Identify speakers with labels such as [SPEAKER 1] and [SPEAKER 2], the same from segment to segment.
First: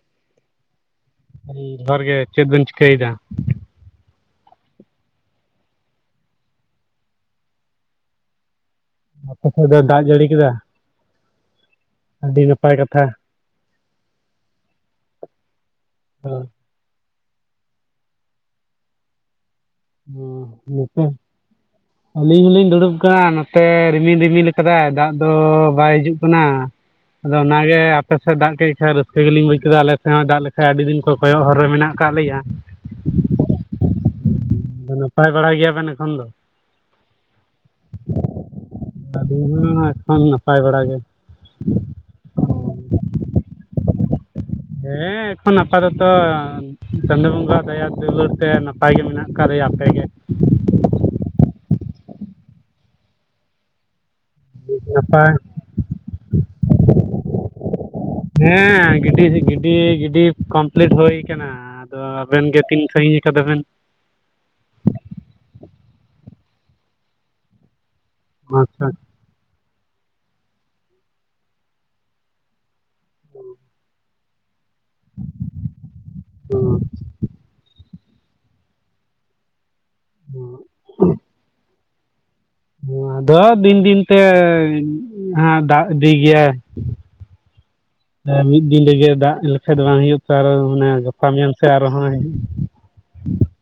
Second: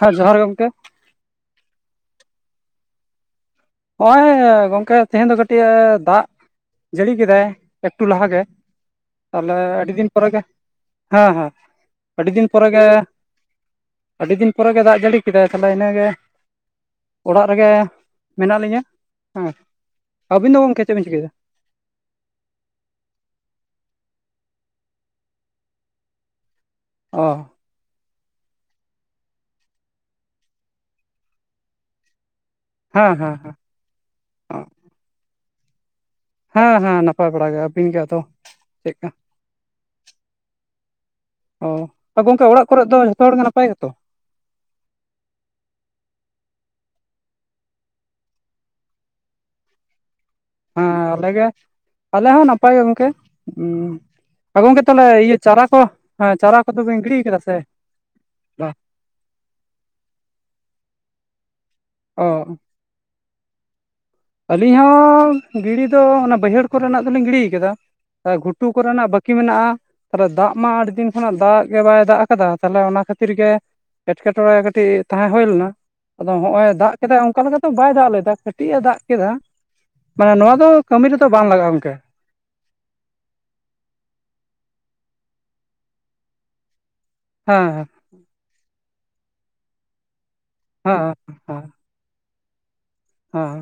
[SPEAKER 1] ᱦᱮᱸ ᱡᱚᱦᱟᱨ ᱜᱮ ᱜᱚᱢᱠᱮ᱾
[SPEAKER 2] ᱦᱩᱸ ᱡᱚᱦᱟᱨ ᱜᱮ ᱪᱮᱫ ᱵᱮᱧ ᱪᱤᱠᱟᱹᱭ ᱫᱟ?
[SPEAKER 1] ᱱᱚᱜᱼᱚᱭ ᱜᱚᱝᱠᱮ ᱛᱮᱦᱤᱧ ᱫᱚ ᱠᱟᱹᱴᱤᱡ ᱫᱟᱜ ᱡᱟᱹᱲᱤ ᱠᱮᱫᱟᱭ ᱮᱠᱴᱩ ᱞᱟᱦᱟ ᱜᱮ,
[SPEAKER 2] ᱟᱯᱮ
[SPEAKER 1] ᱛᱟᱦᱞᱮ
[SPEAKER 2] ᱥᱮᱫ ᱫᱚ
[SPEAKER 1] ᱟᱹᱰᱤ
[SPEAKER 2] ᱫᱟᱜ
[SPEAKER 1] ᱫᱤᱱ
[SPEAKER 2] ᱡᱟᱹᱲᱤ
[SPEAKER 1] ᱯᱚᱨᱮᱜᱮ
[SPEAKER 2] ᱠᱮᱫᱟ
[SPEAKER 1] ᱦᱮᱸ ᱦᱮᱸ᱾
[SPEAKER 2] ᱟᱹᱰᱤ
[SPEAKER 1] ᱫᱤᱱ ᱯᱚᱨᱮ
[SPEAKER 2] ᱱᱟᱯᱟᱭ
[SPEAKER 1] ᱜᱮ
[SPEAKER 2] ᱠᱟᱛᱷᱟ᱾
[SPEAKER 1] ᱟᱹᱰᱤ ᱫᱤᱱ ᱯᱚᱨᱮᱜᱮ ᱫᱟᱜ ᱡᱟᱹᱲᱤ ᱠᱮᱫᱟᱭ ᱛᱟᱦᱞᱮ ᱤᱱᱟᱹᱜᱮ
[SPEAKER 2] ᱦᱳ
[SPEAKER 1] ᱚᱲᱟᱜ ᱨᱮᱜᱮ ᱢᱮᱱᱟᱜ ᱞᱤᱧᱟᱹ ᱦᱮᱸ᱾
[SPEAKER 2] ᱦᱩ
[SPEAKER 1] ᱟᱹᱵᱤᱱ ᱫᱚ ᱜᱚᱢᱠᱮ ᱪᱮᱫ
[SPEAKER 2] ᱱᱚᱛᱮ
[SPEAKER 1] [inaudible]
[SPEAKER 2] ᱟᱹᱞᱤᱧ ᱦᱚᱞᱤᱧ ᱫᱩᱲᱩᱵ ᱠᱟᱱᱟ ᱱᱚᱛᱮ ᱨᱤᱢᱤᱞ ᱨᱤᱢᱤᱞ ᱟᱠᱟᱫᱟᱭ ᱫᱟᱜ ᱫᱚ ᱵᱟᱭ ᱦᱤᱡᱩᱜ ᱠᱟᱱᱟ᱾
[SPEAKER 1] ᱚ
[SPEAKER 2] ᱟᱫᱚ ᱚᱱᱟ ᱠᱮ ᱟᱯᱮ ᱥᱮᱫ ᱫᱟᱜ ᱠᱮᱜ ᱠᱷᱟᱡ ᱨᱟᱹᱥᱠᱟᱹ ᱜᱮᱞᱤᱧ ᱵᱩᱡᱽ ᱠᱮᱫᱟ, ᱟᱞᱮ ᱥᱮᱜ ᱦᱚᱸ ᱫᱟᱜ ᱞᱮᱠᱷᱟᱡ ᱟᱹᱰᱤ ᱫᱤᱱ ᱠᱷᱚᱡ ᱠᱚᱭᱚᱜ ᱦᱚᱨ ᱨᱮ ᱢᱮᱱᱟᱜ ᱠᱟᱜ ᱞᱮᱭᱟ᱾
[SPEAKER 1] ᱦᱮᱸ ᱦᱮᱸ ᱦᱮᱸ
[SPEAKER 2] ᱟᱫᱚ ᱱᱟᱯᱟᱭ ᱵᱟᱲᱟ ᱜᱮᱭᱟᱵᱮᱱ ᱮᱠᱷᱚᱱ ᱫᱚ?
[SPEAKER 1] ᱦᱮᱸ ᱦᱮᱸ ᱱᱟᱯᱟᱭ ᱵᱟᱲᱟ ᱜᱮ ᱟᱹᱵᱤᱱ ᱜᱮ ᱟᱫᱚ ᱪᱮᱫᱠᱟ
[SPEAKER 2] ᱟ. ᱞᱤᱧ ᱦᱚᱸ ᱮᱠᱷᱚᱱ ᱱᱟᱯᱟᱭ ᱵᱟᱲᱟ ᱜᱮ᱾
[SPEAKER 1] ᱚ ᱛᱚ ᱜᱚᱝᱠᱮ ᱚᱲᱟᱜ ᱠᱚᱨᱮᱜ ᱫᱚ ᱡᱷᱚᱛᱚ ᱦᱚᱲᱜᱮ ᱱᱟᱯᱟᱭ ᱜᱮᱛᱚ?
[SPEAKER 2] ᱦᱮᱸ ᱮᱠᱷᱚᱱ ᱟᱯᱟᱛᱚᱛᱚ ᱪᱟᱸᱫᱳ ᱵᱚᱸᱜᱟ ᱫᱟᱭᱟ ᱫᱩᱞᱟᱹᱲ ᱛᱮ ᱱᱟᱯᱟᱭ ᱜᱮ ᱢᱮᱱᱟᱜ ᱠᱟᱜ ᱞᱮᱭᱟ, ᱟᱯᱮᱜᱮ?
[SPEAKER 1] ᱦᱮᱸ ᱟᱞᱮ ᱜᱮ, ᱟᱞᱮ ᱦᱚᱸ ᱱᱟᱯᱟᱭ ᱜᱚᱝᱠᱮ᱾ ᱩᱸ ᱚ ᱜᱚᱝᱠᱮ ᱛᱟᱦᱞᱮ
[SPEAKER 2] ᱱᱟᱯᱟᱭ
[SPEAKER 1] ᱤᱭᱟᱹ ᱪᱟᱨᱟ ᱠᱚ ᱦᱮᱸ ᱪᱟᱨᱟ ᱠᱚᱫᱚ ᱵᱤᱱ ᱜᱤᱲᱤᱭ ᱠᱟᱫᱟ ᱥᱮ? ᱵᱟᱝ
[SPEAKER 2] ᱦᱮᱸ ᱜᱤᱰᱤ ᱜᱤᱰᱤ ᱜᱤᱰᱤ ᱠᱚᱢᱯᱞᱤᱴ ᱦᱳᱭ ᱠᱟᱱᱟ, ᱟᱫᱚ
[SPEAKER 1] ᱚ
[SPEAKER 2] ᱟᱵᱮᱱ ᱜᱮ ᱛᱤᱱ ᱥᱟᱺᱜᱤᱧ? ᱠᱟᱫᱟ ᱵᱮᱱ?
[SPEAKER 1] ᱟᱹᱞᱤᱧ ᱦᱚᱸ ᱜᱤᱲᱤ ᱫᱚ ᱚᱱᱟ ᱵᱟᱹᱭᱦᱟᱹᱲ ᱠᱚᱨᱮᱱᱟᱜ ᱫᱚᱞᱤᱧ ᱜᱤᱲᱤᱭ ᱠᱟᱫᱟ᱾ ᱮ ᱜᱷᱩᱴᱩ
[SPEAKER 2] ᱟᱪᱪᱷᱟ ᱦᱮᱸ,
[SPEAKER 1] ᱠᱚᱨᱮᱱᱟᱜ ᱵᱟᱹᱠᱤ ᱢᱮᱱᱟᱜᱼᱟ᱾ ᱛᱟᱦᱞᱮ ᱫᱟᱜ ᱢᱟ ᱟᱰᱤ ᱫᱤᱱ ᱠᱷᱚᱱᱟᱜ ᱫᱟᱜ ᱜᱮ ᱵᱟᱭ ᱫᱟᱜ ᱠᱟᱫᱟ ᱛᱟᱦᱞᱮ ᱚᱱᱟ ᱠᱷᱟᱛᱤᱨ ᱜᱮ ᱮᱴᱠᱮᱴᱚᱬᱮ ᱴᱤ ᱛᱟᱸᱦᱮᱸ ᱦᱩᱭ ᱞᱮᱱᱟ, ᱟᱫᱚ ᱦᱚᱸᱜᱼᱚᱭ ᱫᱟᱜ ᱠᱮᱫᱟᱭ ᱚᱝᱠᱟ ᱞᱮᱠᱟ ᱫᱚ ᱵᱟᱭ ᱫᱟᱜ ᱞᱮᱫᱟ ᱠᱟᱴᱤᱡ ᱮ ᱫᱟᱜ ᱠᱮᱫᱟ ᱢᱟᱱᱮ ᱱᱚᱣᱟ ᱫᱚ ᱠᱟᱹᱢᱤ ᱨᱮᱫᱚ ᱵᱟᱝ ᱞᱟᱜᱟᱜᱼᱟ ᱜᱚᱝᱠᱮ᱾
[SPEAKER 2] ᱟᱫᱚ ᱫᱤᱱ ᱫᱤᱱ ᱛᱮ ᱦᱟᱸᱜ ᱫᱟᱜ ᱤᱫᱤᱭ ᱜᱮᱭᱟᱭ᱾
[SPEAKER 1] ᱦᱮᱸ ᱦᱮᱸ
[SPEAKER 2] ᱮ ᱢᱤᱫ ᱫᱤᱱ ᱨᱮᱜᱮ ᱫᱟᱜ ᱞᱮᱠᱷᱟᱡ ᱫᱚ ᱵᱟᱝ ᱦᱩᱭᱩᱜ ᱛᱚ ᱟᱨᱚ ᱚᱱᱮ ᱜᱟᱯᱟ ᱢᱮᱭᱟᱝ
[SPEAKER 1] ᱦᱮᱸ
[SPEAKER 2] ᱥᱮ ᱟᱨᱦᱚᱸᱭ
[SPEAKER 1] ᱦᱮᱸ